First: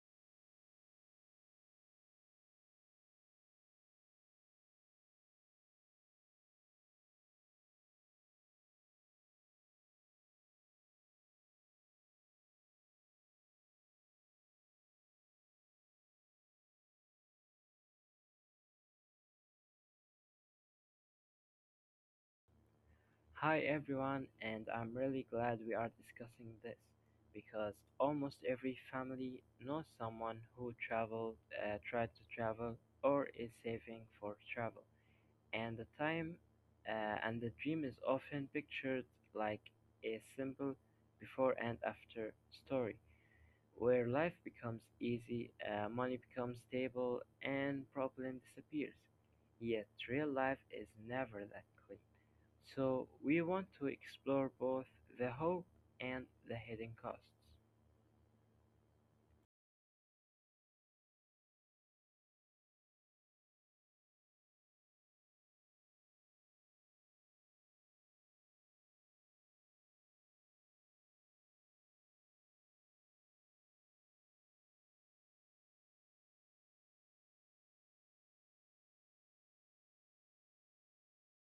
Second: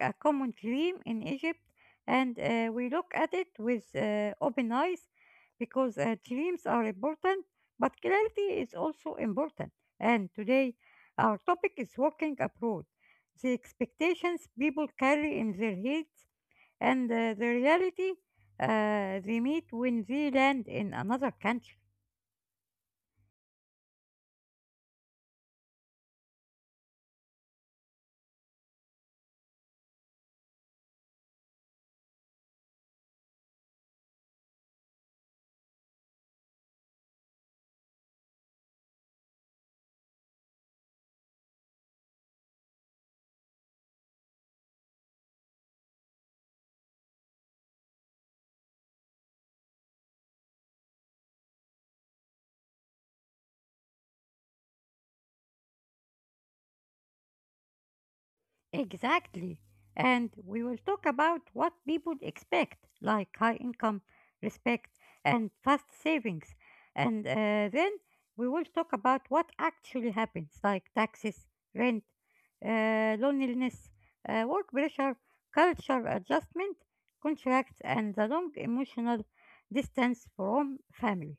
a common dream in Egypt and we look at it with open eyes because dreams are important, but clarity is also important. And today, our topic is working abroad, the expectations people carry in their heads and the reality they meet when they land in another country. Hi everyone, and I'm really glad we are discussing this because almost every family knows someone who traveled, tried to travel, or is saving for travel. And the time and the dream is often pictured like a simple before and after story where life becomes easy, money becomes stable, and problem disappears. Yet real life is never that clean. So we want to explore both the hope and the hidden costs. Exactly. And we will talk about what people expect, like high income, respect, and fast savings. And Then we will talk about what actually happens, like taxes, rent, loneliness, work pressure, culture adjustment, contracts, and the long emotional distance from family.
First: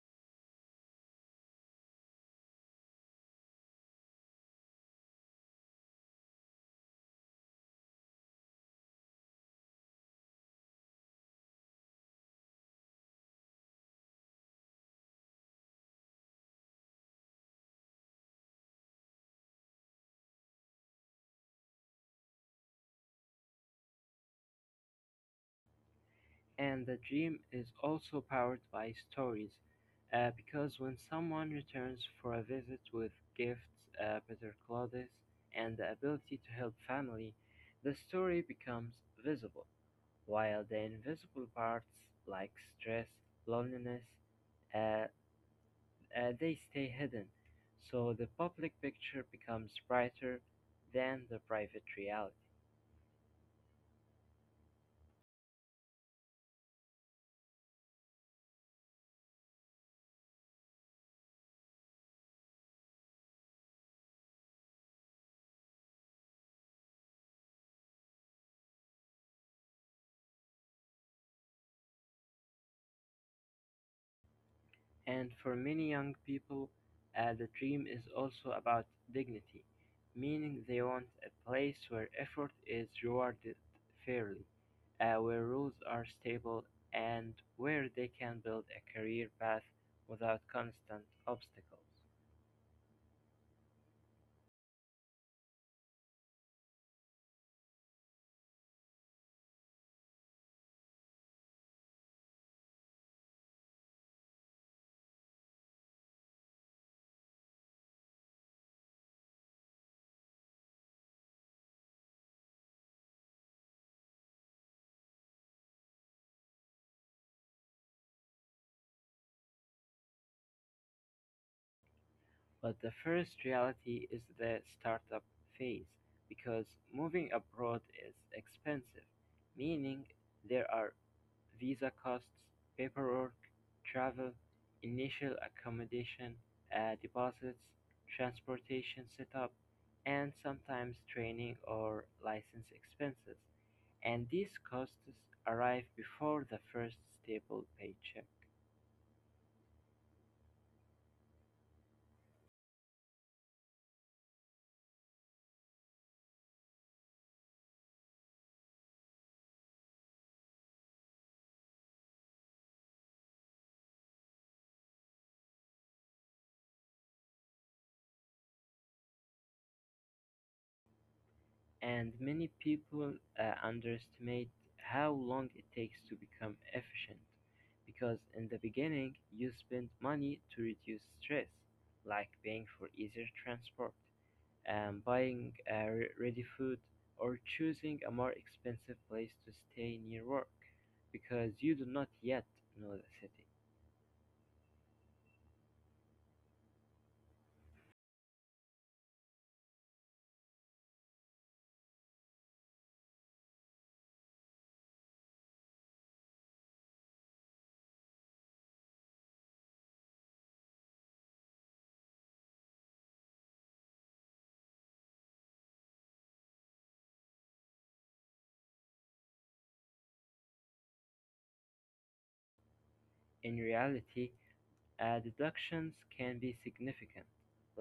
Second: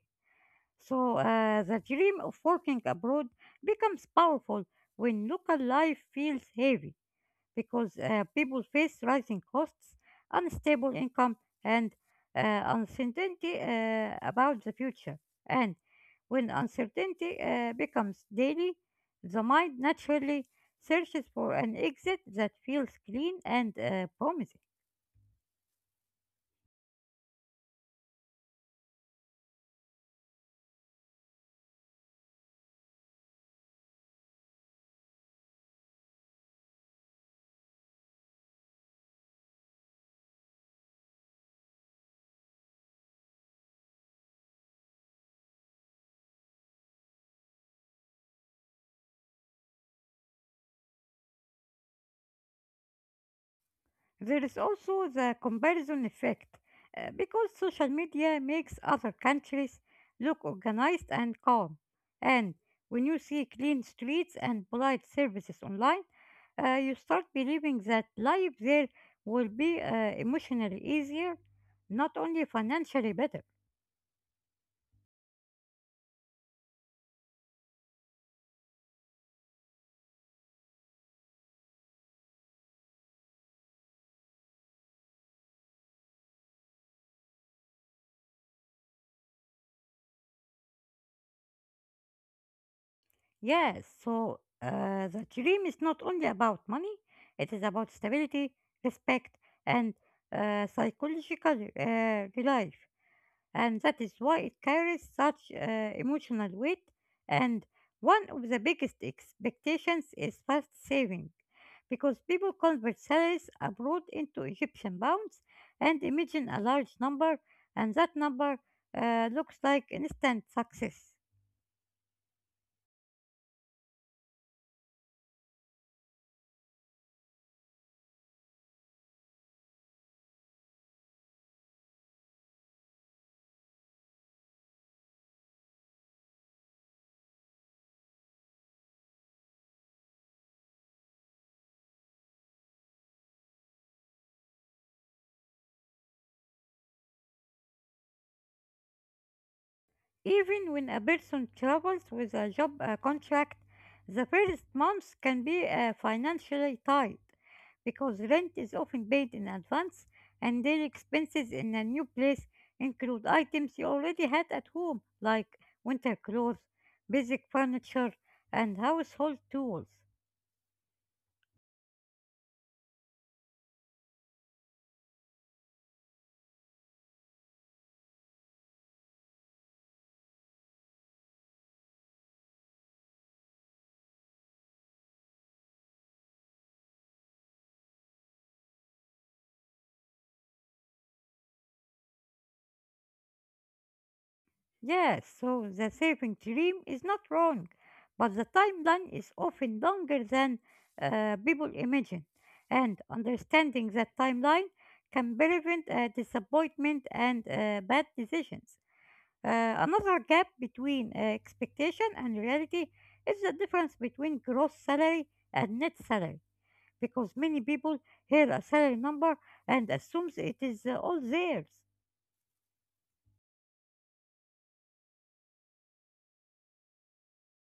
So the dream of working abroad becomes powerful when local life feels heavy because people face rising costs, unstable income, and uncertainty about the future. And when uncertainty becomes daily, the mind naturally searches for an exit that feels clean and promising. And the dream is also powered by stories, because when someone returns for a visit with gifts, better clothes, and the ability to help family, the story becomes visible, while the invisible parts like stress, loneliness, uh, they stay hidden, so the public picture becomes brighter than the private reality. There is also the comparison effect because social media makes other countries look organized and calm. And when you see clean streets and polite services online, you start believing that life there will be emotionally easier, not only financially better. And for many young people, the dream is also about dignity, meaning they want a place where effort is rewarded fairly, where rules are stable, and where they can build a career path without constant obstacles. Yes, so the dream is not only about money, it is about stability, respect, and psychological relief. And that is why it carries such emotional weight. And one of the biggest expectations is fast saving because people convert salaries abroad into Egyptian pounds and imagine a large number, and that number looks like instant success. But the first reality is the startup phase because moving abroad is expensive, meaning there are visa costs, paperwork, travel, initial accommodation, deposits, transportation setup, and sometimes training or license expenses. And these costs arrive before the first stable paycheck. Even when a person travels with a job contract, the first months can be financially tight because rent is often paid in advance and daily expenses in a new place include items you already had at home like winter clothes, basic furniture, and household tools. And many people underestimate how long it takes to become efficient because in the beginning you spend money to reduce stress like paying for easier transport, buying ready food or choosing a more expensive place to stay near work because you do not yet know the city. Yes, so the saving dream is not wrong, but the timeline is often longer than people imagine, and understanding that timeline can prevent disappointment and bad decisions. Another gap between expectation and reality is the difference between gross salary and net salary, because many people hear a salary number and assumes it is all theirs. In reality, deductions can be significant,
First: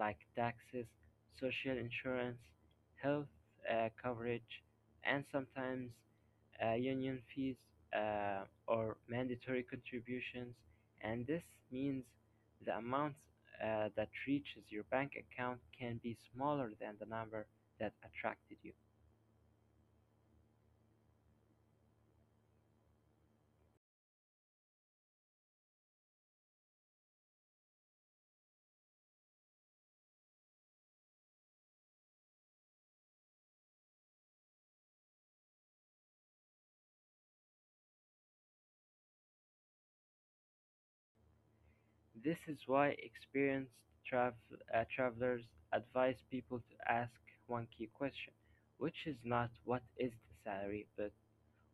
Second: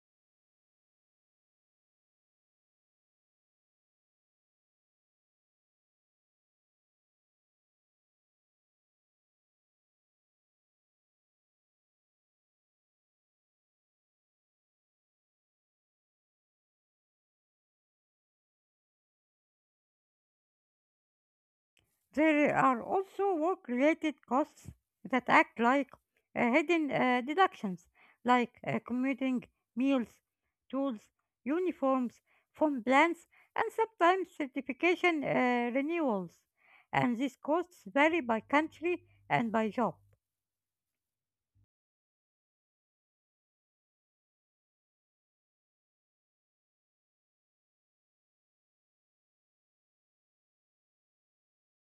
like taxes, social insurance, health coverage, and sometimes union fees or mandatory contributions, and this means the amount that reaches your bank account can be smaller than the number that attracted you. There are also work related costs that act like hidden deductions, like commuting, meals, tools, uniforms, phone plans, and sometimes certification renewals. And these costs vary by country and by job. This is why experienced travel travelers advise people to ask one key question, which is not what is the salary, but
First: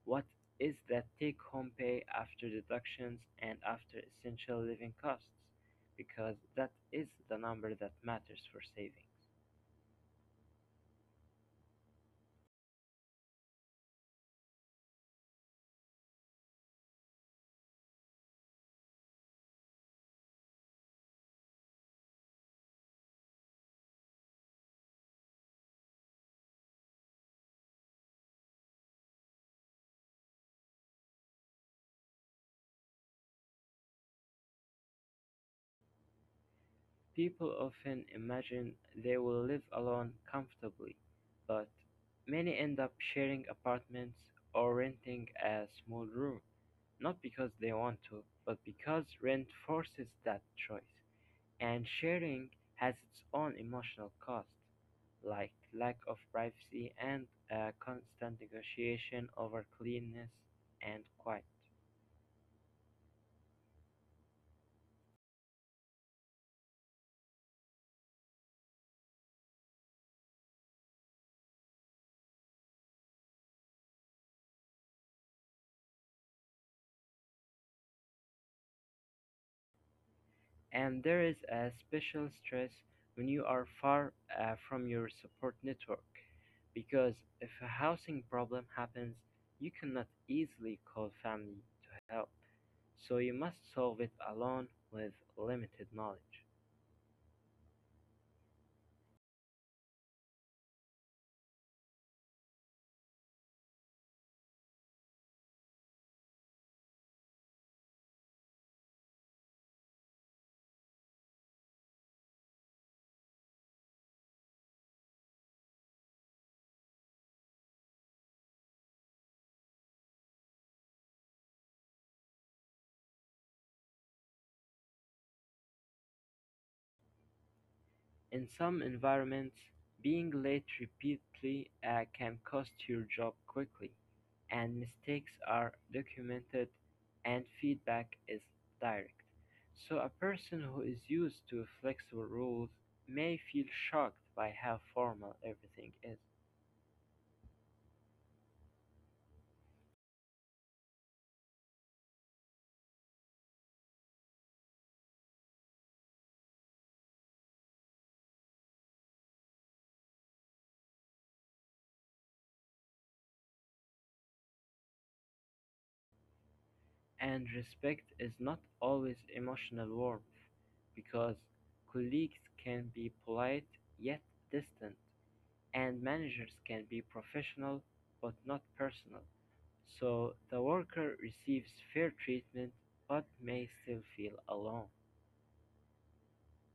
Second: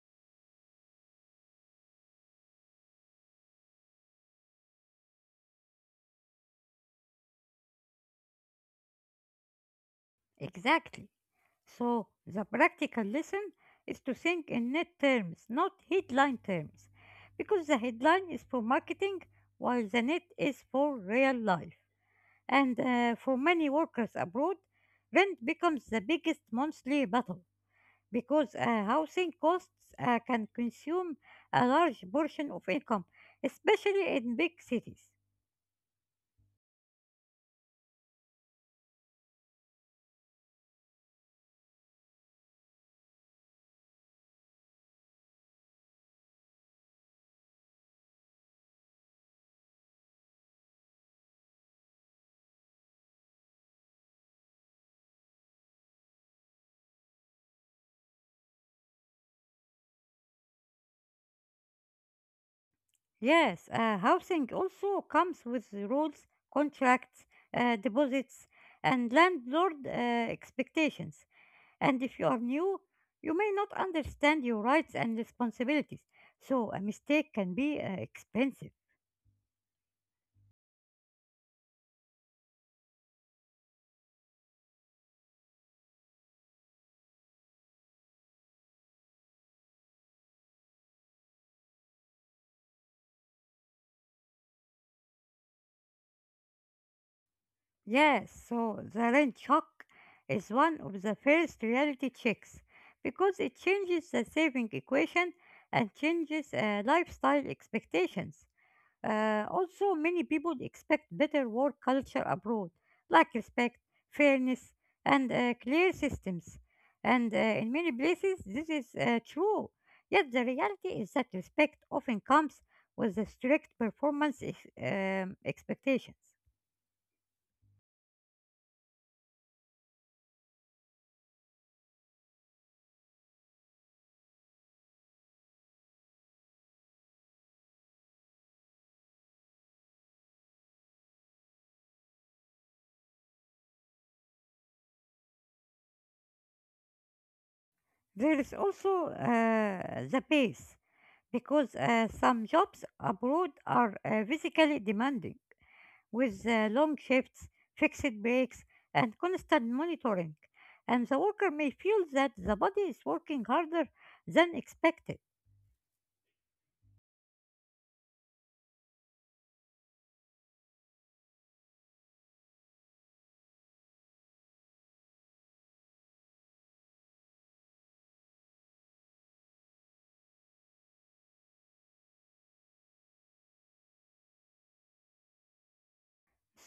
what is that take home pay after deductions and after essential living costs? Because that is the number that matters for savings. Exactly. So, the practical lesson is to think in net terms, not headline terms, because the headline is for marketing while the net is for real life. And for many workers abroad, rent becomes the biggest monthly battle because housing costs can consume a large portion of income, especially in big cities. People often imagine they will live alone comfortably, but many end up sharing apartments or renting a small room, not because they want to, but because rent forces that choice. And sharing has its own emotional cost, like lack of privacy and a constant negotiation over cleanliness and quiet. Yes, housing also comes with rules, contracts, deposits, and landlord expectations. And if you are new, you may not understand your rights and responsibilities, so a mistake can be expensive. And there is a special stress when you are far from your support network, because if a housing problem happens, you cannot easily call family to help, so you must solve it alone with limited knowledge. Yes, so the rent shock is one of the first reality checks because it changes the saving equation and changes lifestyle expectations. Also, many people expect better work culture abroad, like respect, fairness, and clear systems. And in many places, this is true. Yet, the reality is that respect often comes with the strict performance expectations. In some environments, being late repeatedly can cost your job quickly, and mistakes are documented and feedback is direct. So, a person who is used to flexible rules may feel shocked by how formal everything is. There is also the pace because some jobs abroad are physically demanding with long shifts, fixed breaks, and constant monitoring, and the worker may feel that the body is working harder than expected. And respect is not always emotional warmth, because colleagues can be polite yet distant and managers can be professional but not personal, so the worker receives fair treatment but may still feel alone.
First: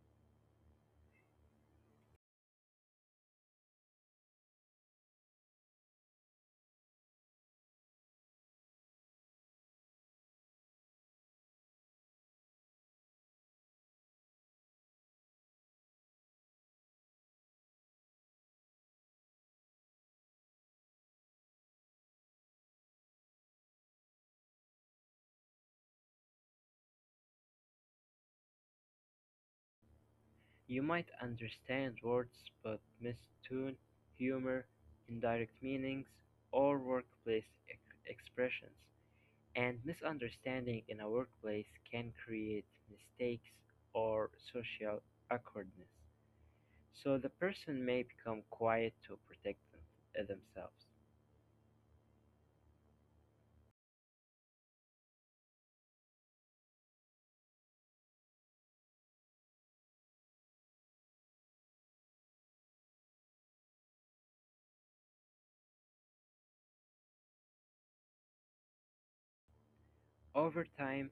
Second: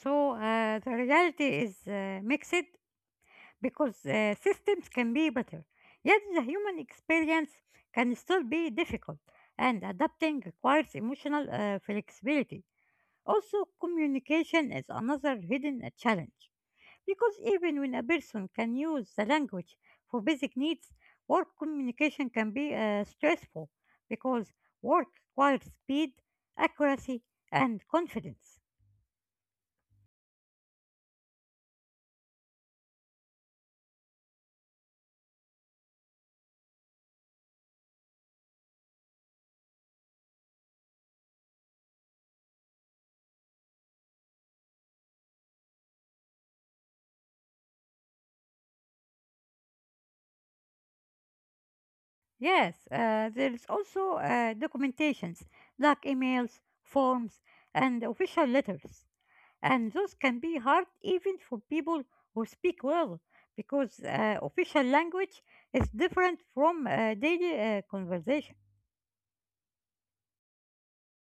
So the reality is mixed because systems can be better. Yet the human experience can still be difficult, and adapting requires emotional flexibility. Also, communication is another hidden challenge. Because even when a person can use the language for basic needs, work communication can be stressful because work requires speed, accuracy, and confidence. You might understand words but miss tone, humor, indirect meanings, or workplace expressions. And misunderstanding in a workplace can create mistakes or social awkwardness. So the person may become quiet to protect themselves. Yes, there is also documentations like emails, forms, and official letters. And those can be hard even for people who speak well because official language is different from daily conversation. Over time,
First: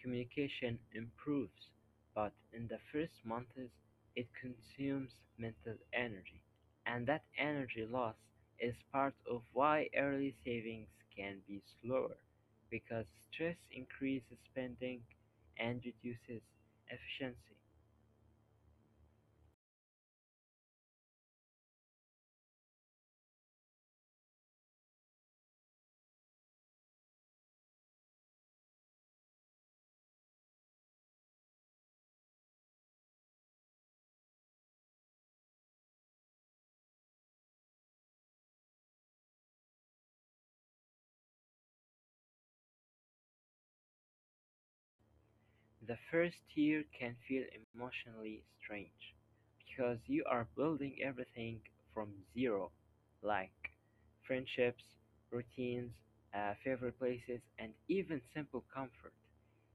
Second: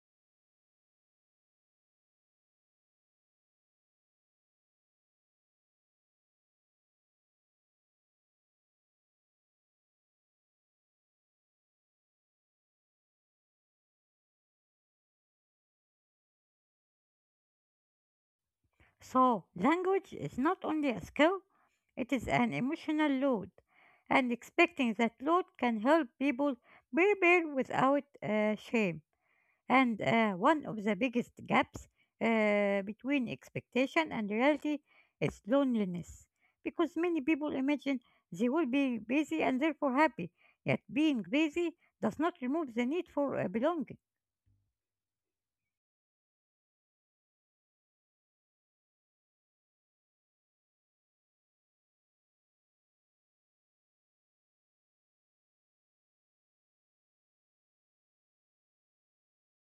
communication improves, but in the first months it consumes mental energy, and that energy loss is part of why early savings can be slower because stress increases spending and reduces efficiency. So, language is not only a skill, it is an emotional load. And expecting that load can help people prepare without shame. And one of the biggest gaps between expectation and reality is loneliness. Because many people imagine they will be busy and therefore happy, yet being busy does not remove the need for belonging. The first year can feel emotionally strange, because you are building everything from zero, like friendships, routines, favorite places, and even simple comfort.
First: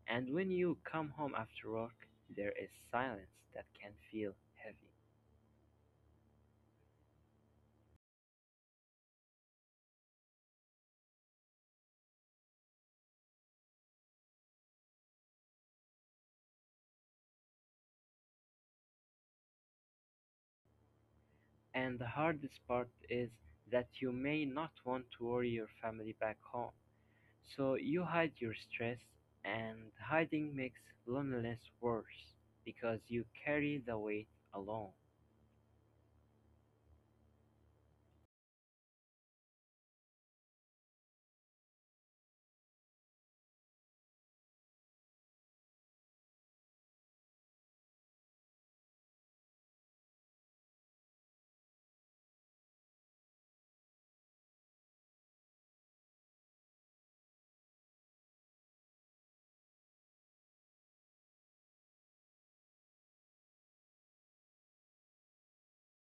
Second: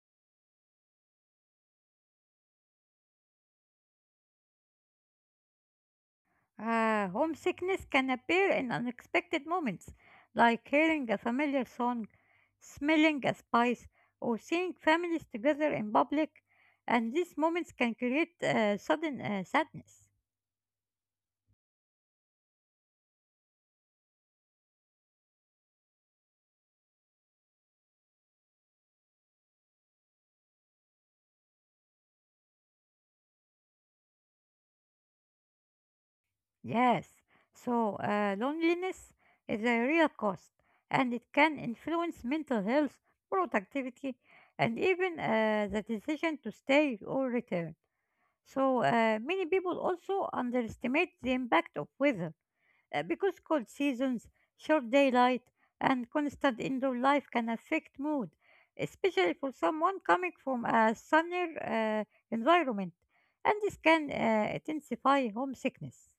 And when you come home after work, there is silence that can feel heavy. Homesickness can appear in unexpected moments, like hearing a familiar song, smelling a spice, or seeing families together in public, and these moments can create sudden sadness. And the hardest part is that you may not want to worry your family back home. So you hide your stress, and hiding makes loneliness worse because you carry the weight alone. Yes, so loneliness is a real cost and it can influence mental health, productivity, and even the decision to stay or return. So, many people also underestimate the impact of weather because cold seasons, short daylight, and constant indoor life can affect mood, especially for someone coming from a sunnier environment, and this can intensify homesickness.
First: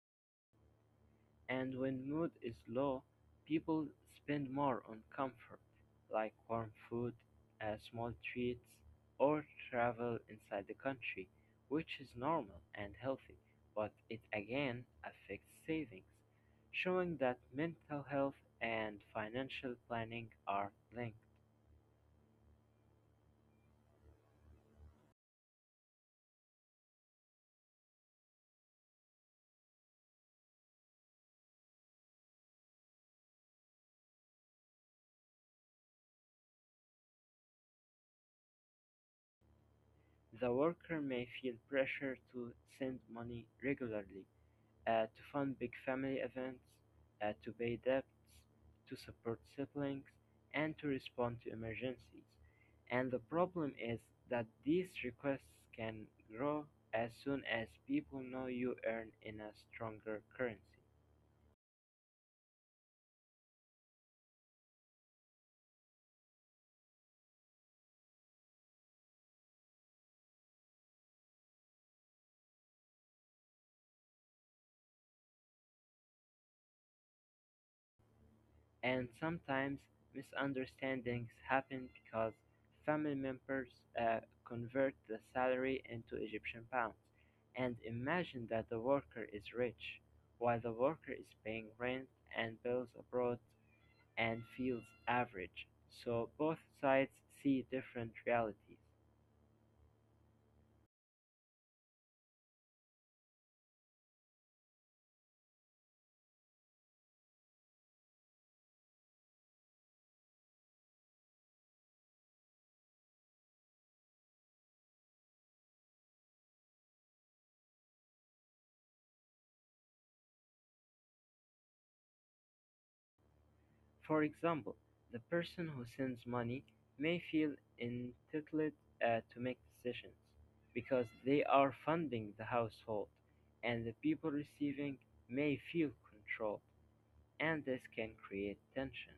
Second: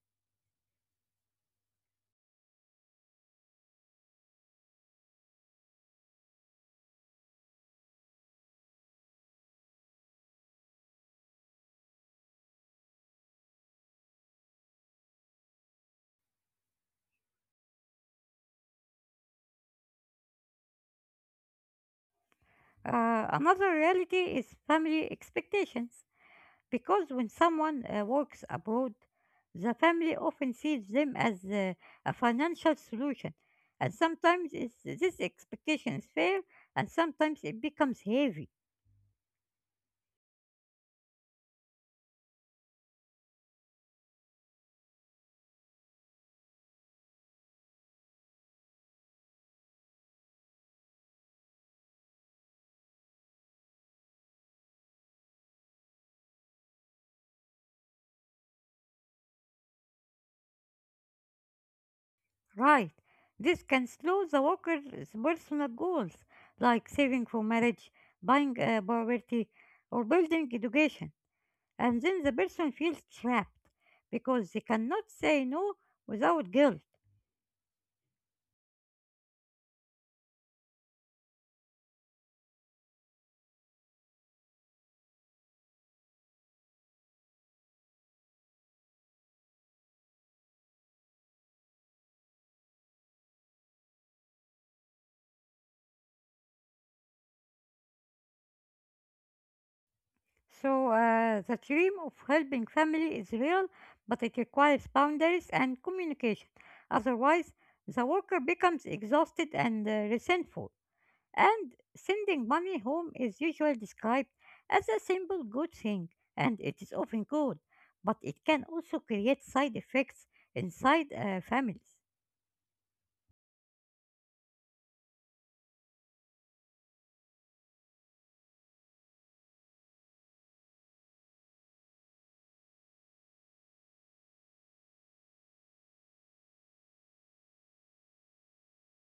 And when mood is low, people spend more on comfort, like warm food, small treats, or travel inside the country, which is normal and healthy, but it again affects savings, showing that mental health and financial planning are linked. Another reality is family expectations because when someone works abroad, the family often sees them as a financial solution, and sometimes this expectation is fair and sometimes it becomes heavy. The worker may feel pressure to send money regularly, to fund big family events, to pay debts, to support siblings, and to respond to emergencies. And the problem is that these requests can grow as soon as people know you earn in a stronger currency. Right. This can slow the worker's personal goals like saving for marriage, buying a property, or building education, and then the person feels trapped because they cannot say no without guilt. And sometimes misunderstandings happen because family members uh, convert the salary into Egyptian pounds and imagine that the worker is rich while the worker is paying rent and bills abroad and feels average. So both sides see different realities. So, the dream of helping family is real, but it requires boundaries and communication. Otherwise, the worker becomes exhausted and resentful. And sending money home is usually described as a simple good thing, and it is often good, but it can also create side effects inside families. For example, the person who sends money may feel entitled to make decisions because they are funding the household, and the people receiving may feel controlled, and this can create tension.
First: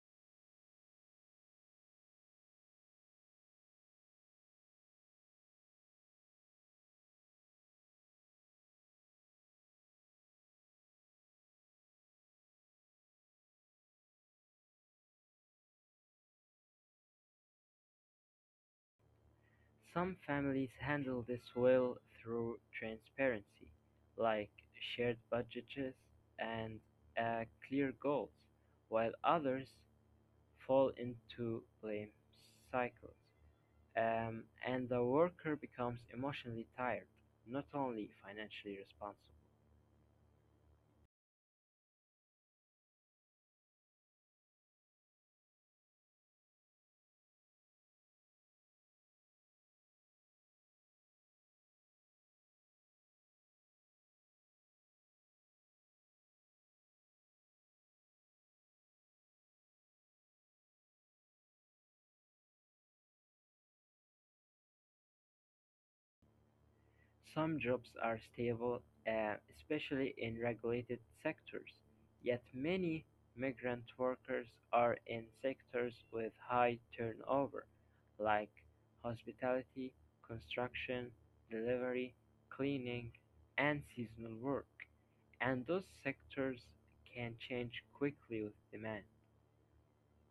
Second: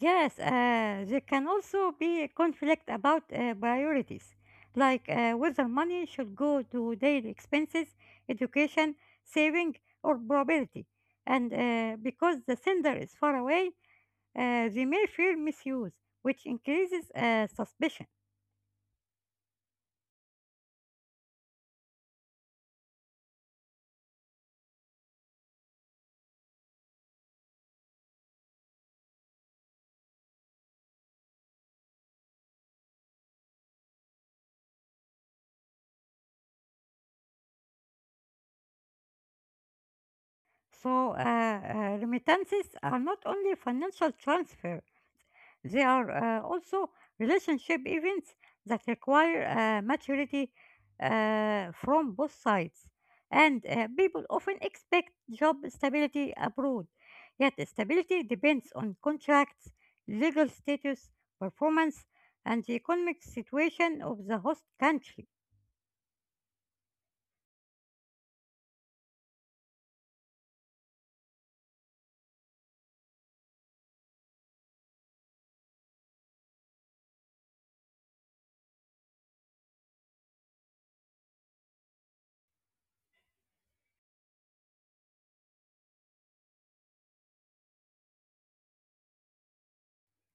Yes, there can also be a conflict about priorities, like whether money should go to daily expenses, education, saving, or probability. And because the sender is far away, they may fear misuse, which increases suspicion. Some families handle this well through transparency, like shared budgets and clear goals, while others fall into blame cycles. And the worker becomes emotionally tired, not only financially responsible. So, remittances are not only financial transfers. There are also relationship events that require maturity from both sides. And people often expect job stability abroad, yet stability depends on contracts, legal status, performance, and the economic situation of the host country. Some jobs are stable, especially in regulated sectors, yet many migrant workers are in sectors with high turnover, like hospitality, construction, delivery, cleaning, and seasonal work. And those sectors can change quickly with demand.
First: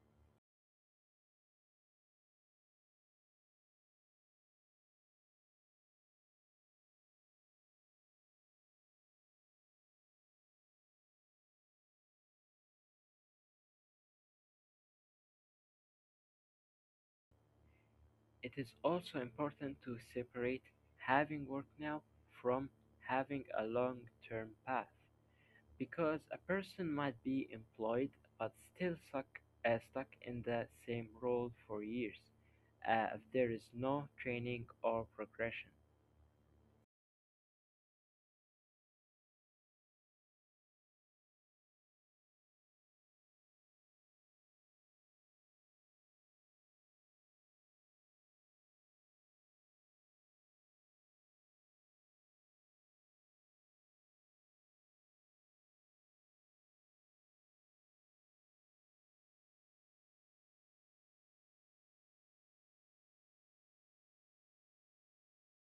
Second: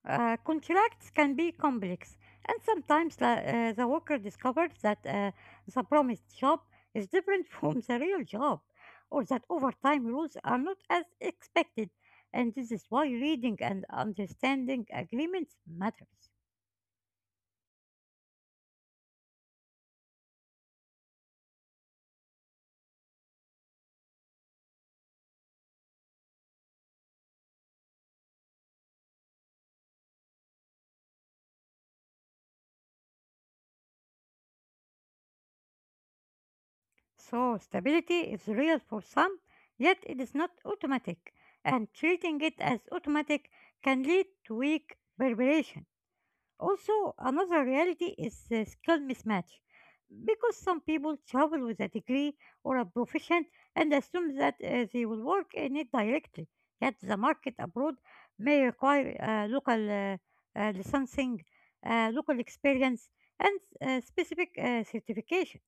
Contracts can be complex, and sometimes the worker discovers that the promised job is different from the real job, or that overtime rules are not as expected. And this is why reading and understanding agreements matters. It is also important to separate having work now from having a long-term path because a person might be employed but still stuck stuck in the same role for years if there is no training or progression. So, stability is real for some, yet it is not automatic, and treating it as automatic can lead to weak preparation. Also, another reality is skill mismatch because some people travel with a degree or a profession and assume that they will work in it directly. Yet the market abroad may require local licensing, local experience, and specific certification.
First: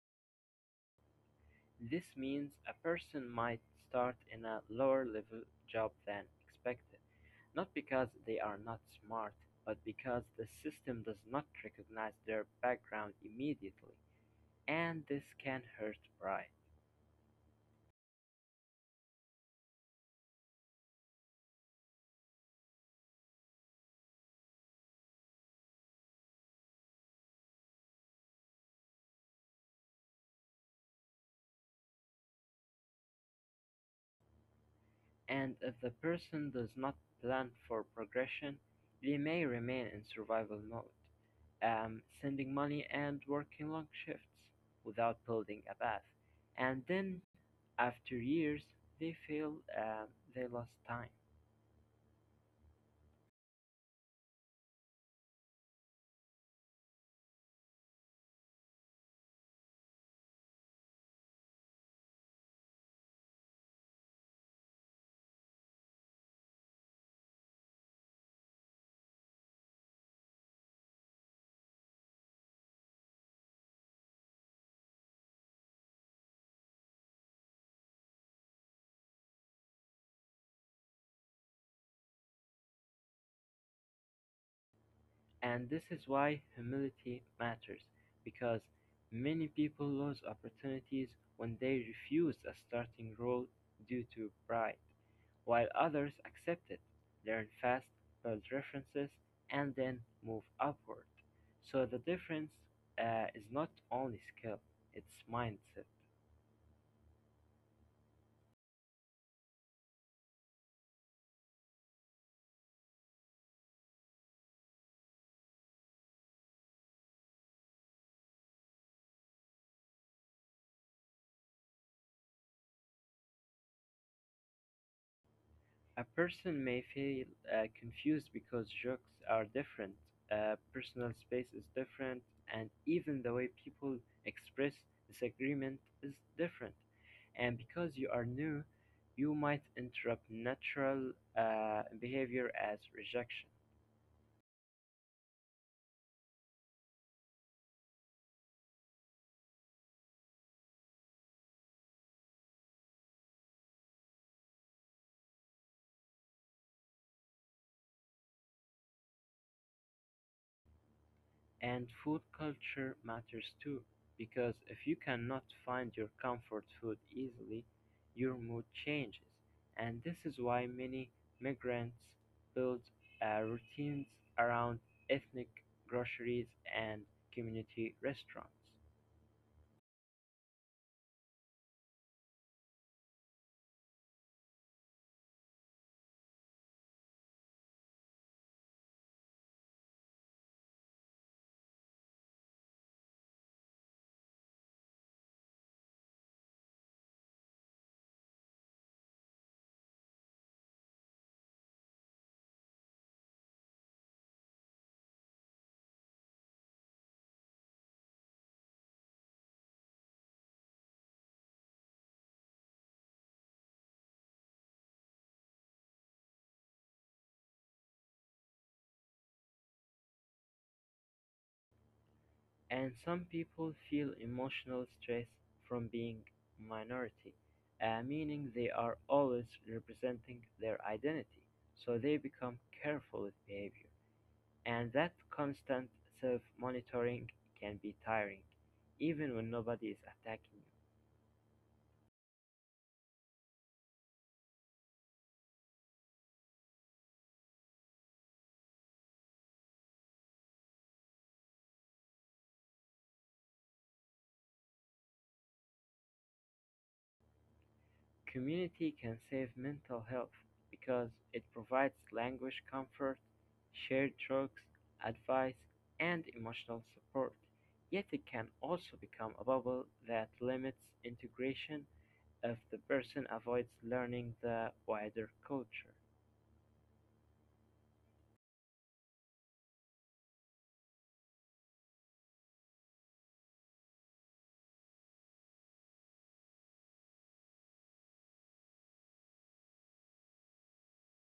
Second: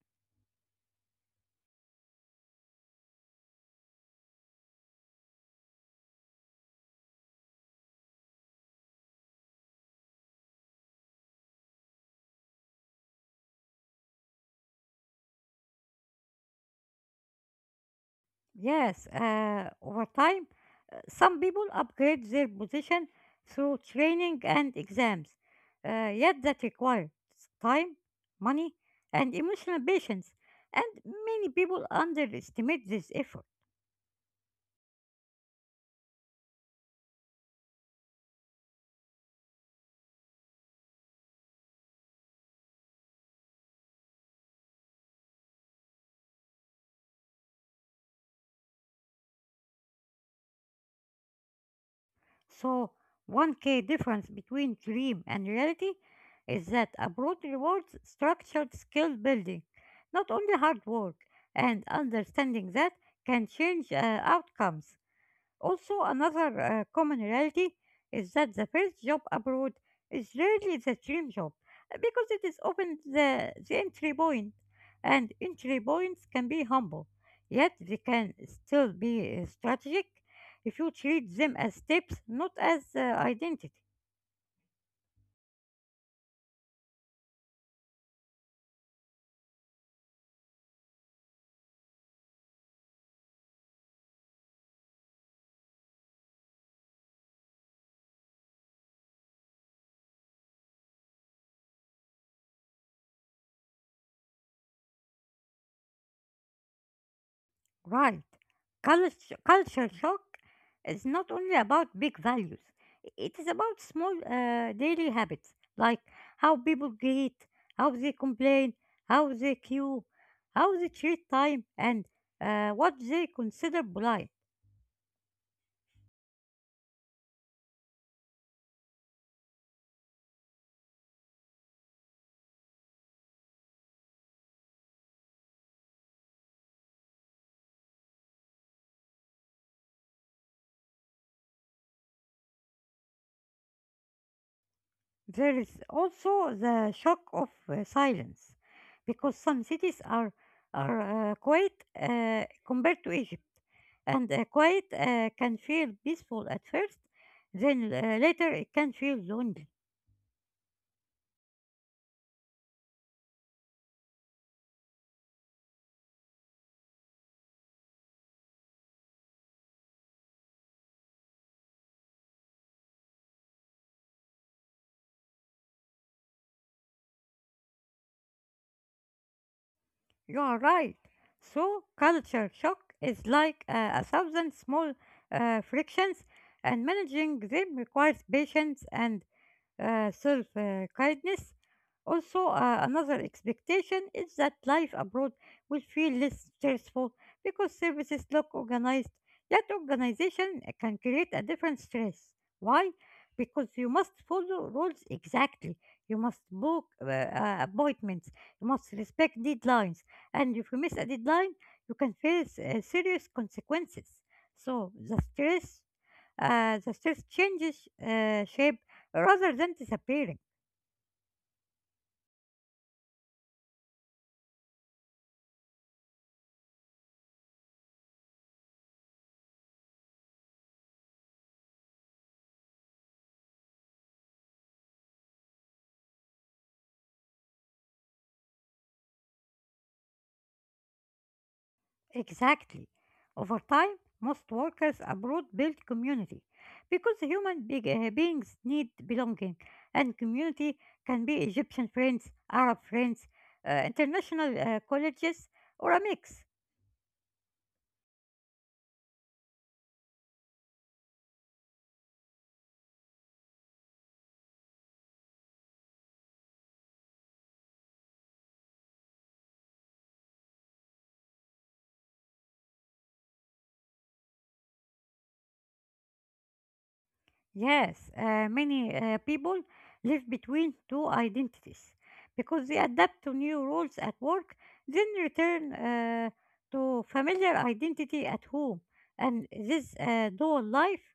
This means a person might start in a lower level job than expected, not because they are not smart, but because the system does not recognize their background immediately. And this can hurt pride, Yes, over time some people upgrade their position through training and exams, yet that requires time, money, and emotional patience, and many people underestimate this effort. and if the person does not plan for progression, they may remain in survival mode, sending money and working long shifts without building a path. And then, after years, they feel um, they lost time. So, one key difference between dream and reality is that abroad rewards structured skill building, not only hard work, and understanding that can change outcomes. Also, another common reality is that the first job abroad is rarely the dream job because it is often the entry point, and entry points can be humble, yet they can still be strategic if you treat them as steps, not as identity. And this is why humility matters, because many people lose opportunities when they refuse a starting role due to pride, while others accept it, learn fast, build references, and then move upward. So the difference is not only skill, it's mindset. Right. Culture shock is not only about big values, it is about small daily habits like how people greet, how they complain, how they queue, how they treat time, and what they consider polite. A person may feel confused because jokes are different, personal space is different, and even the way people express disagreement is different. And because you are new, you might interrupt natural behavior as rejection. There is also the shock of silence, because some cities are quiet compared to Egypt, and quiet can feel peaceful at first, then later it can feel lonely. And food culture matters too, because if you cannot find your comfort food easily, your mood changes. And this is why many migrants build routines around ethnic groceries and community restaurants. You are right. So culture shock is like a thousand small frictions, and managing them requires patience and self kindness. Also, another expectation is that life abroad will feel less stressful because services look organized. That organization can create a different stress. Why? Because you must follow rules exactly. You must book appointments. You must respect deadlines. And if you miss a deadline, you can face serious consequences. So the stress changes shape rather than disappearing. And some people feel emotional stress from being minority, meaning they are always representing their identity, so they become careful with behavior. And that constant self-monitoring can be tiring, even when nobody is attacking you. Exactly. Over time, most workers abroad build community because beings need belonging, and community can be Egyptian friends, Arab friends, international colleges, or a mix. Community can save mental health because it provides language comfort, shared jokes, advice, and emotional support. Yet it can also become a bubble that limits integration if the person avoids learning the wider culture. Yes, many people live between two identities because they adapt to new roles at work, then return to familiar identity at home. And this dual life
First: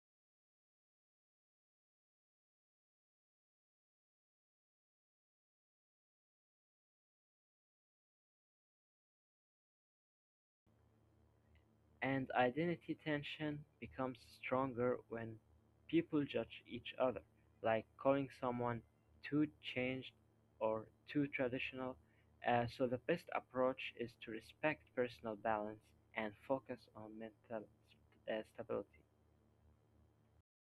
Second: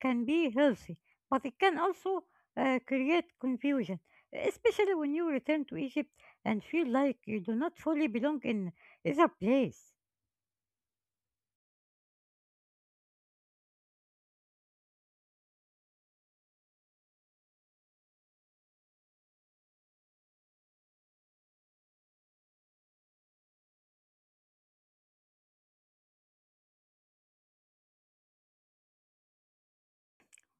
can be healthy, but it can also create confusion, especially when you return to Egypt and feel like you do not fully belong in either place. And identity tension becomes stronger when people judge each other, like calling someone too changed or too traditional. So, the best approach is to respect personal balance and focus on mental stability.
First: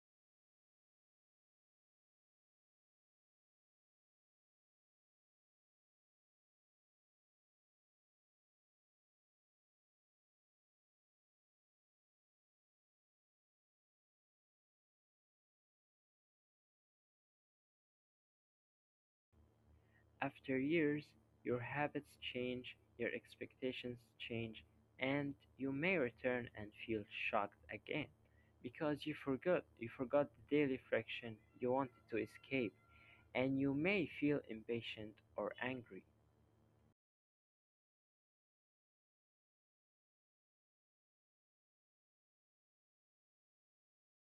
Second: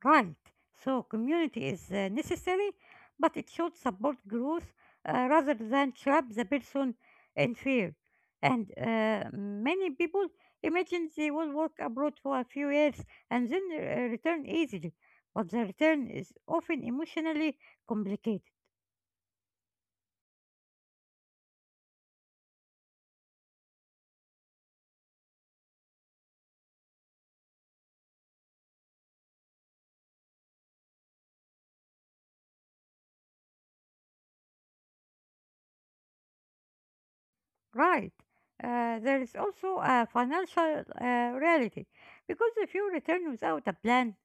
Right, so community is necessary, but it should support growth rather than trap the person in fear. And many people imagine they will work abroad for a few years and then return easily, but the return is often emotionally complicated. After years, your habits change, your expectations change, and you may return and feel shocked again because you forgot the daily friction you wanted to escape and you may feel impatient or angry. Right. There is also a financial reality because if you return without a plan,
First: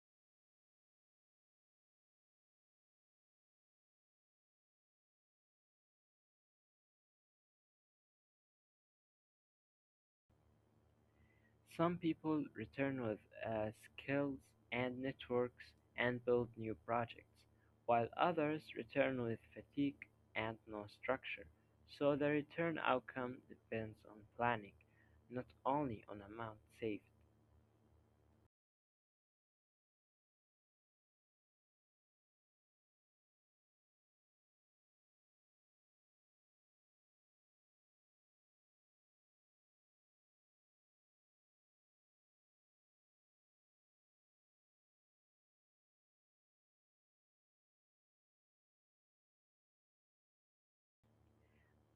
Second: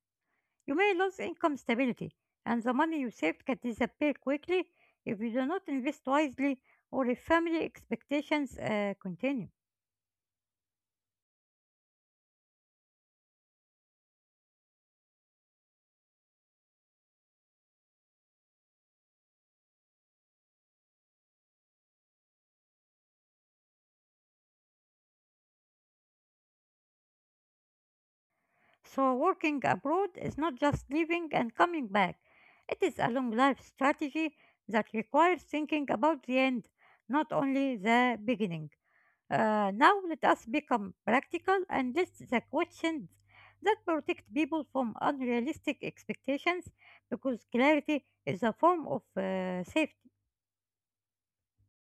you may lose income stability, and the money you saved can disappear quickly if you do not invest wisely or if family expectations continue. Some people return with uh, skills and networks and build new projects, while others return with fatigue and no structure. So the return outcome depends on planning, not only on amount saved. So, working abroad is not just leaving and coming back. It is a long life strategy that requires thinking about the end, not only the beginning. Now, let us become practical and list the questions that protect people from unrealistic expectations because clarity is a form of safety.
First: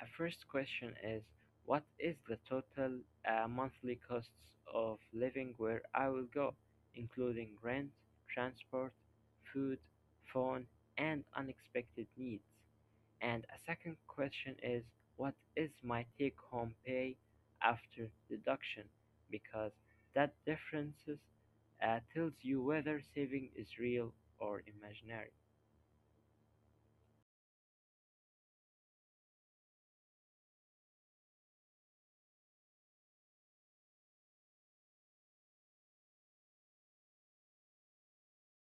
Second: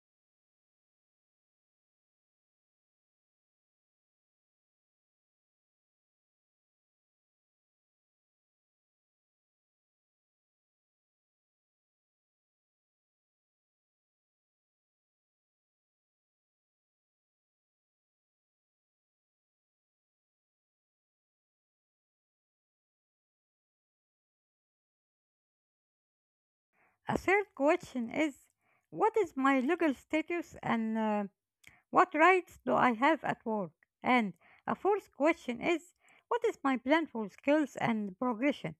A first question is, what is the total monthly costs of living where I will go, including rent, transport, food, phone, and unexpected needs? And a second question is, what is my take home pay after deduction? Because that differences tells you whether saving is real or imaginary. A third question is, what is my legal status and what rights do I have at work? And a fourth question is, what is my plan for skills and progression?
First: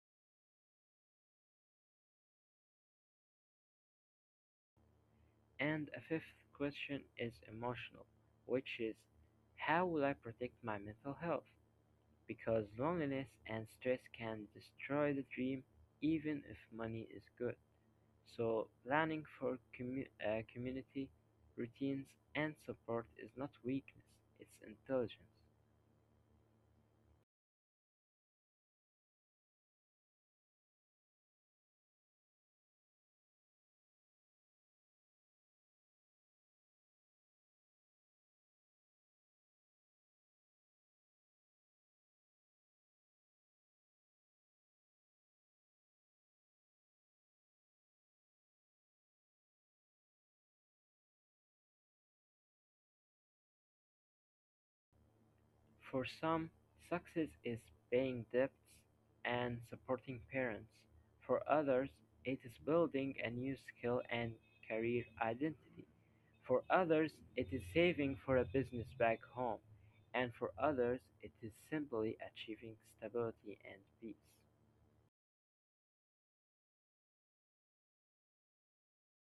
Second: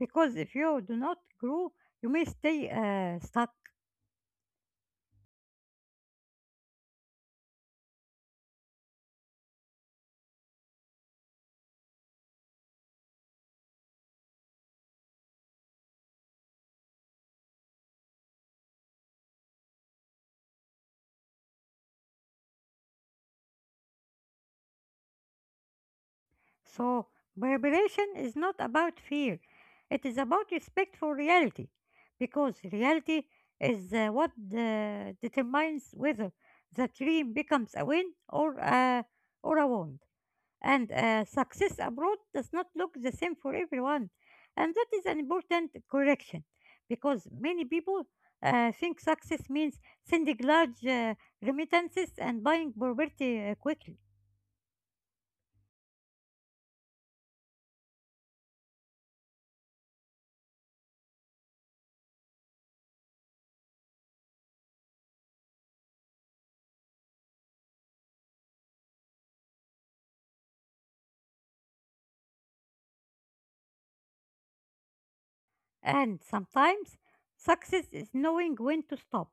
Because if you do not grow, you may stay stuck. And a fifth question is emotional, which is how will I protect my mental health? Because loneliness and stress can destroy the dream even if money is good. So, planning for community, routines, and support is not weakness, it's intelligence. So, preparation is not about fear, it is about respect for reality. Because reality is what determines whether the dream becomes a win or, or a wound. And success abroad does not look the same for everyone. And that is an important correction because many people think success means sending large remittances and buying property quickly. For some, success is paying debts and supporting parents; for others, it is building a new skill and career identity; for others, it is saving for a business back home; and for others, it is simply achieving stability and peace. And sometimes success is knowing when to stop,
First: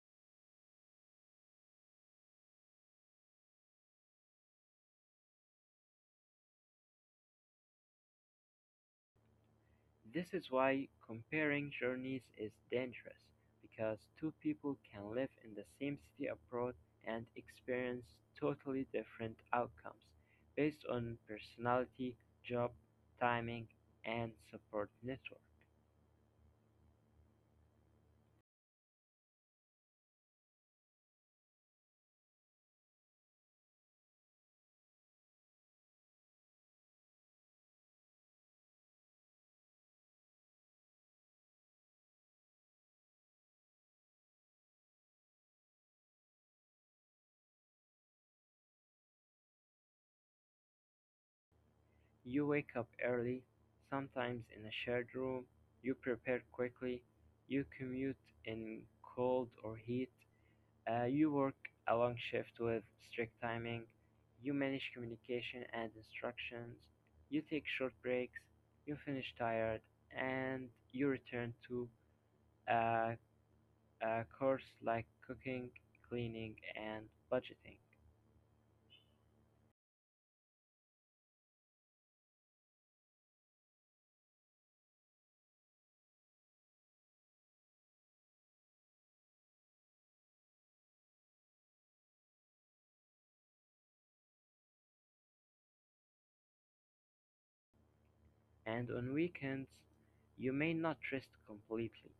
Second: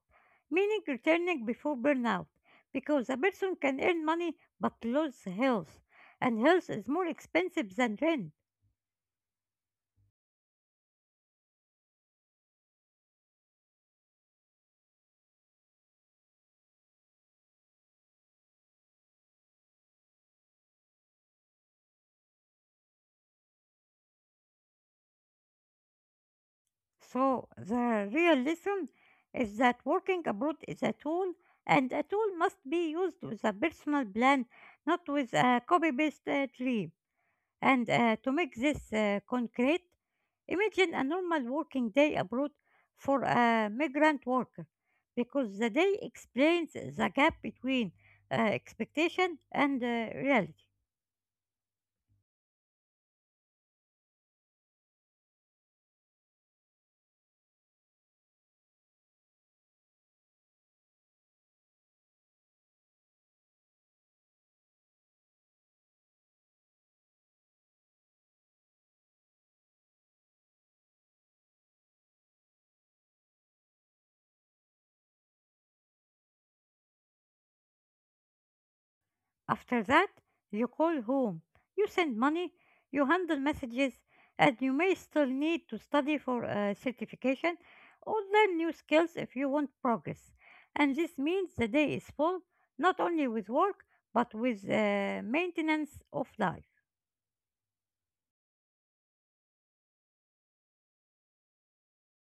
meaning returning before burnout because a person can earn money but lose health, and health is more expensive than rent. This is why comparing journeys is dangerous, because two people can live in the same city abroad and experience totally different outcomes based on personality, job, timing, and support network. So the real lesson is that working abroad is a tool, and a tool must be used with a personal plan, not with a copy-paste dream. And to make this concrete, imagine a normal working day abroad for a migrant worker, because the day explains the gap between expectation and reality. You wake up early, sometimes in a shared room, you prepare quickly, you commute in cold or heat. You work a long shift with strict timing. You manage communication and instructions. You take short breaks. You finish tired, and you return to a, a course like cooking, cleaning, and budgeting. After that, you call home, you send money, you handle messages, and you may still need to study for a certification or learn new skills if you want progress. And this means the day is full, not only with work, but with maintenance of life. And on weekends, you may not rest completely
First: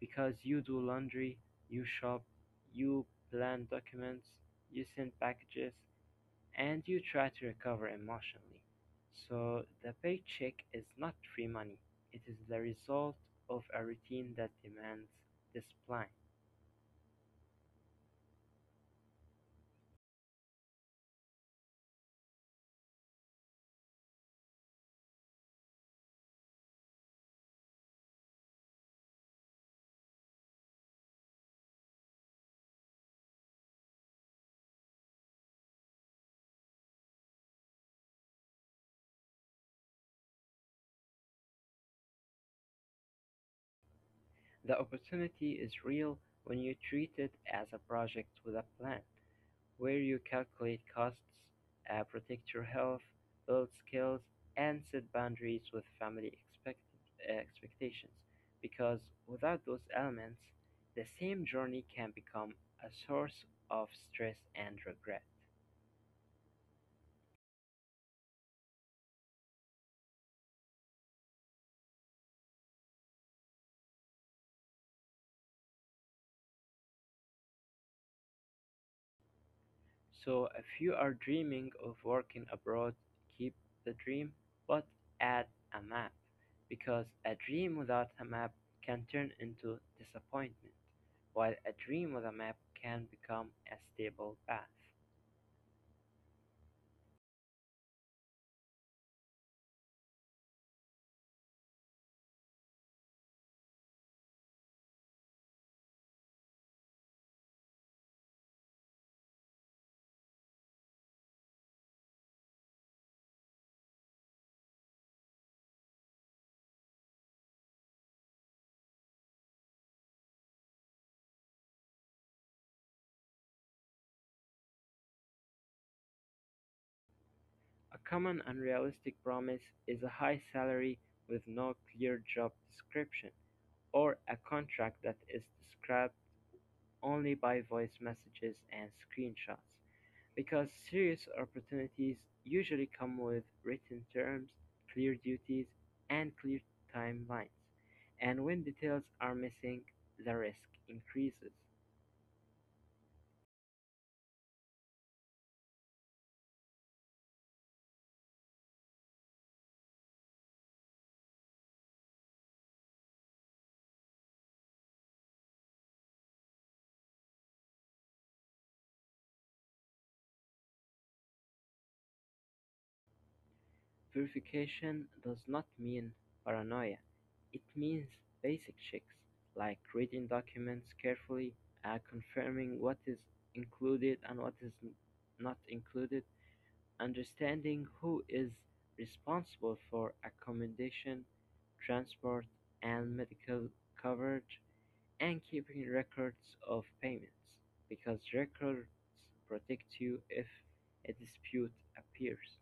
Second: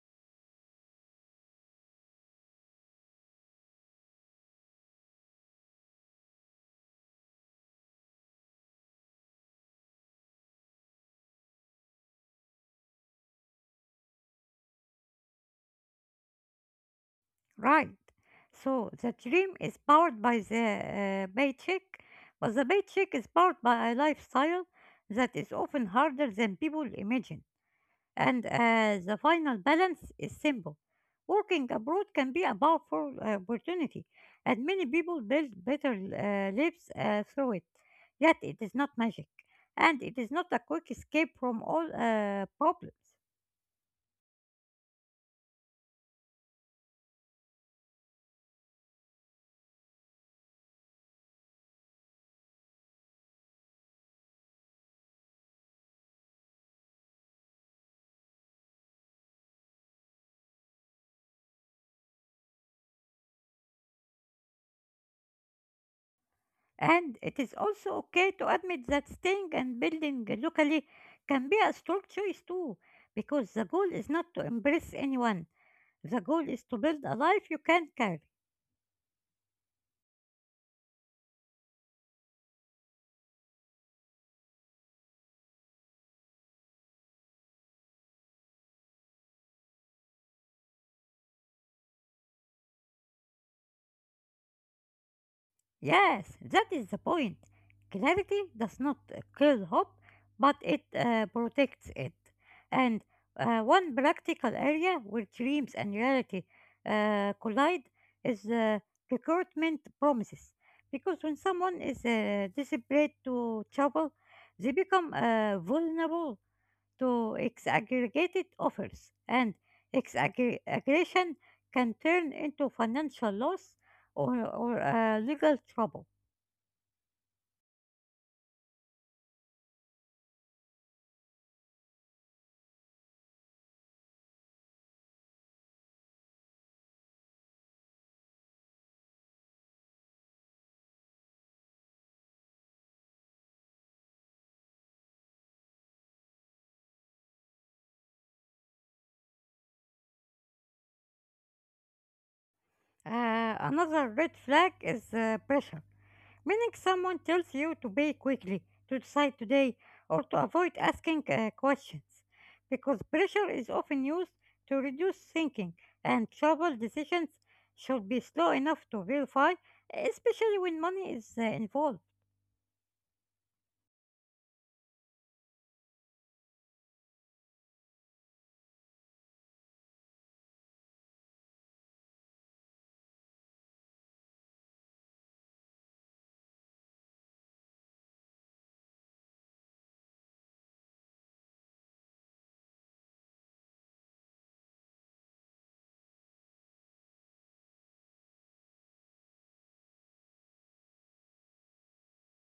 because you do laundry, you shop, you plan documents, you send packages, and you try to recover emotionally. So the paycheck is not free money. It is the result of a routine that demands discipline. Right. So the dream is powered by the paycheck, but the paycheck is powered by a lifestyle that is often harder than people imagine. And the final balance is simple. Working abroad can be a powerful opportunity, and many people build better lives through it. Yet it is not magic, and it is not a quick escape from all problems. The opportunity is real when you treat it as a project with a plan, where you calculate costs, protect your health, build skills, and set boundaries with family expectations. Because without those elements, the same journey can become a source of stress and regret. And it is also okay to admit that staying and building locally can be a strong choice too, because the goal is not to embrace anyone. The goal is to build a life you can carry. So if you are dreaming of working abroad, keep the dream, but add a map, because a dream without a map can turn into disappointment, while a dream with a map can become a stable path. Yes, that is the point. Clarity does not kill hope, but it protects it. And one practical area where dreams and reality collide is recruitment promises. Because when someone is desperate to trouble, they become vulnerable to exaggregated offers, and exaggeration can turn into financial loss or legal trouble. A common unrealistic promise is a high salary with no clear job description, or a contract that is described only by voice messages and screenshots. Because serious opportunities usually come with written terms, clear duties, and clear timelines, and when details are missing, the risk increases. Another red flag is pressure, meaning someone tells you to pay quickly, to decide today, or to avoid asking questions, because pressure is often used to reduce thinking, and trouble decisions should be slow enough to verify, especially when money is involved. Verification does not mean paranoia, it means basic checks like reading documents carefully, confirming what is included and what is not included, understanding who is responsible for accommodation, transport, and medical coverage, and keeping records of payments, because records protect you if a dispute appears.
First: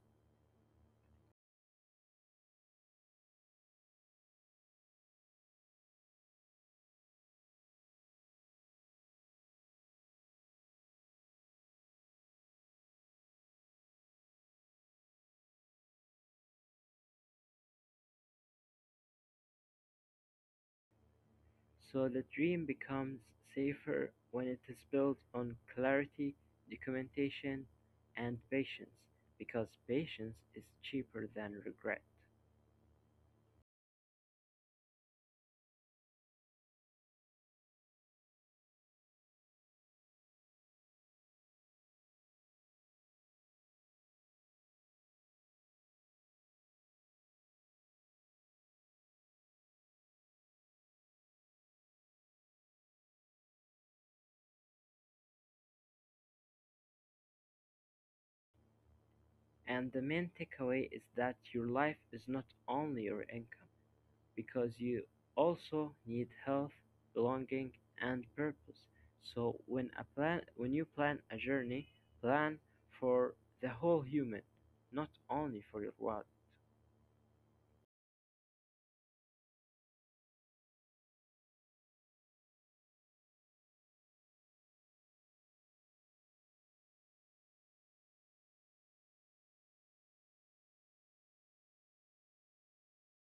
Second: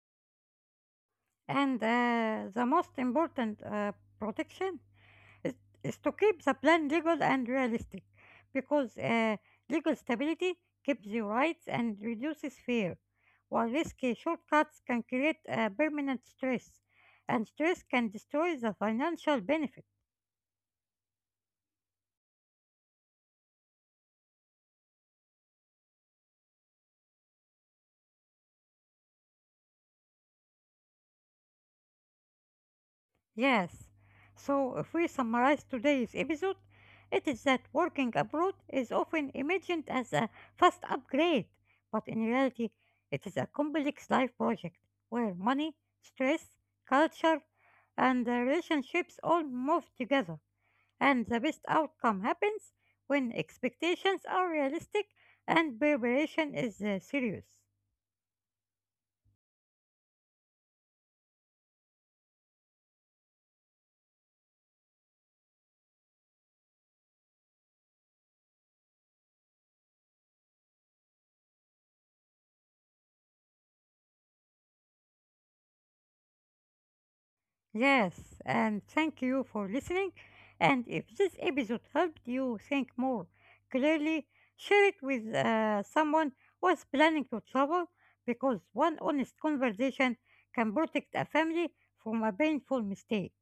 And the most important protection is, is to keep the plan legal and realistic because legal stability keeps your rights and reduces fear, while risky shortcuts can create permanent stress, and stress can destroy the financial benefits. So the dream becomes safer when it is built on clarity, documentation, and patience, because patience is cheaper than regret. Yes. So, if we summarize today's episode, it is that working abroad is often imagined as a fast upgrade, but in reality, it is a complex life project where money, stress, culture, and relationships all move together. And the best outcome happens when expectations are realistic and preparation is serious. And the main takeaway is that your life is not only your income, because you also need health, belonging, and purpose. So when you plan a journey, plan for the whole human, not only for your wallet. Yes, and thank you for listening. And if this episode helped you think more clearly, share it with someone who is planning to travel because one honest conversation can protect a family from a painful mistake.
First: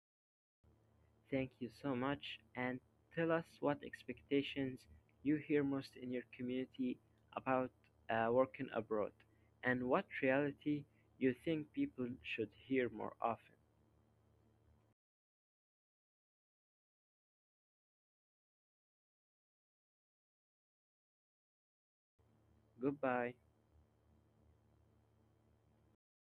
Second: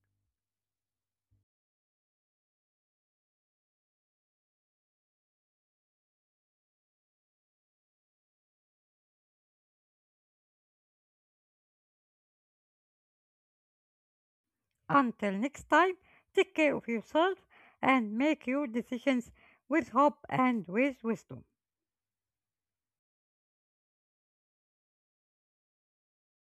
Thank you so much, and tell us what expectations you hear most in your community about working abroad, and what reality you think people should hear more often. Until next time, take care of yourself and make your decisions with hope and with wisdom. Goodbye.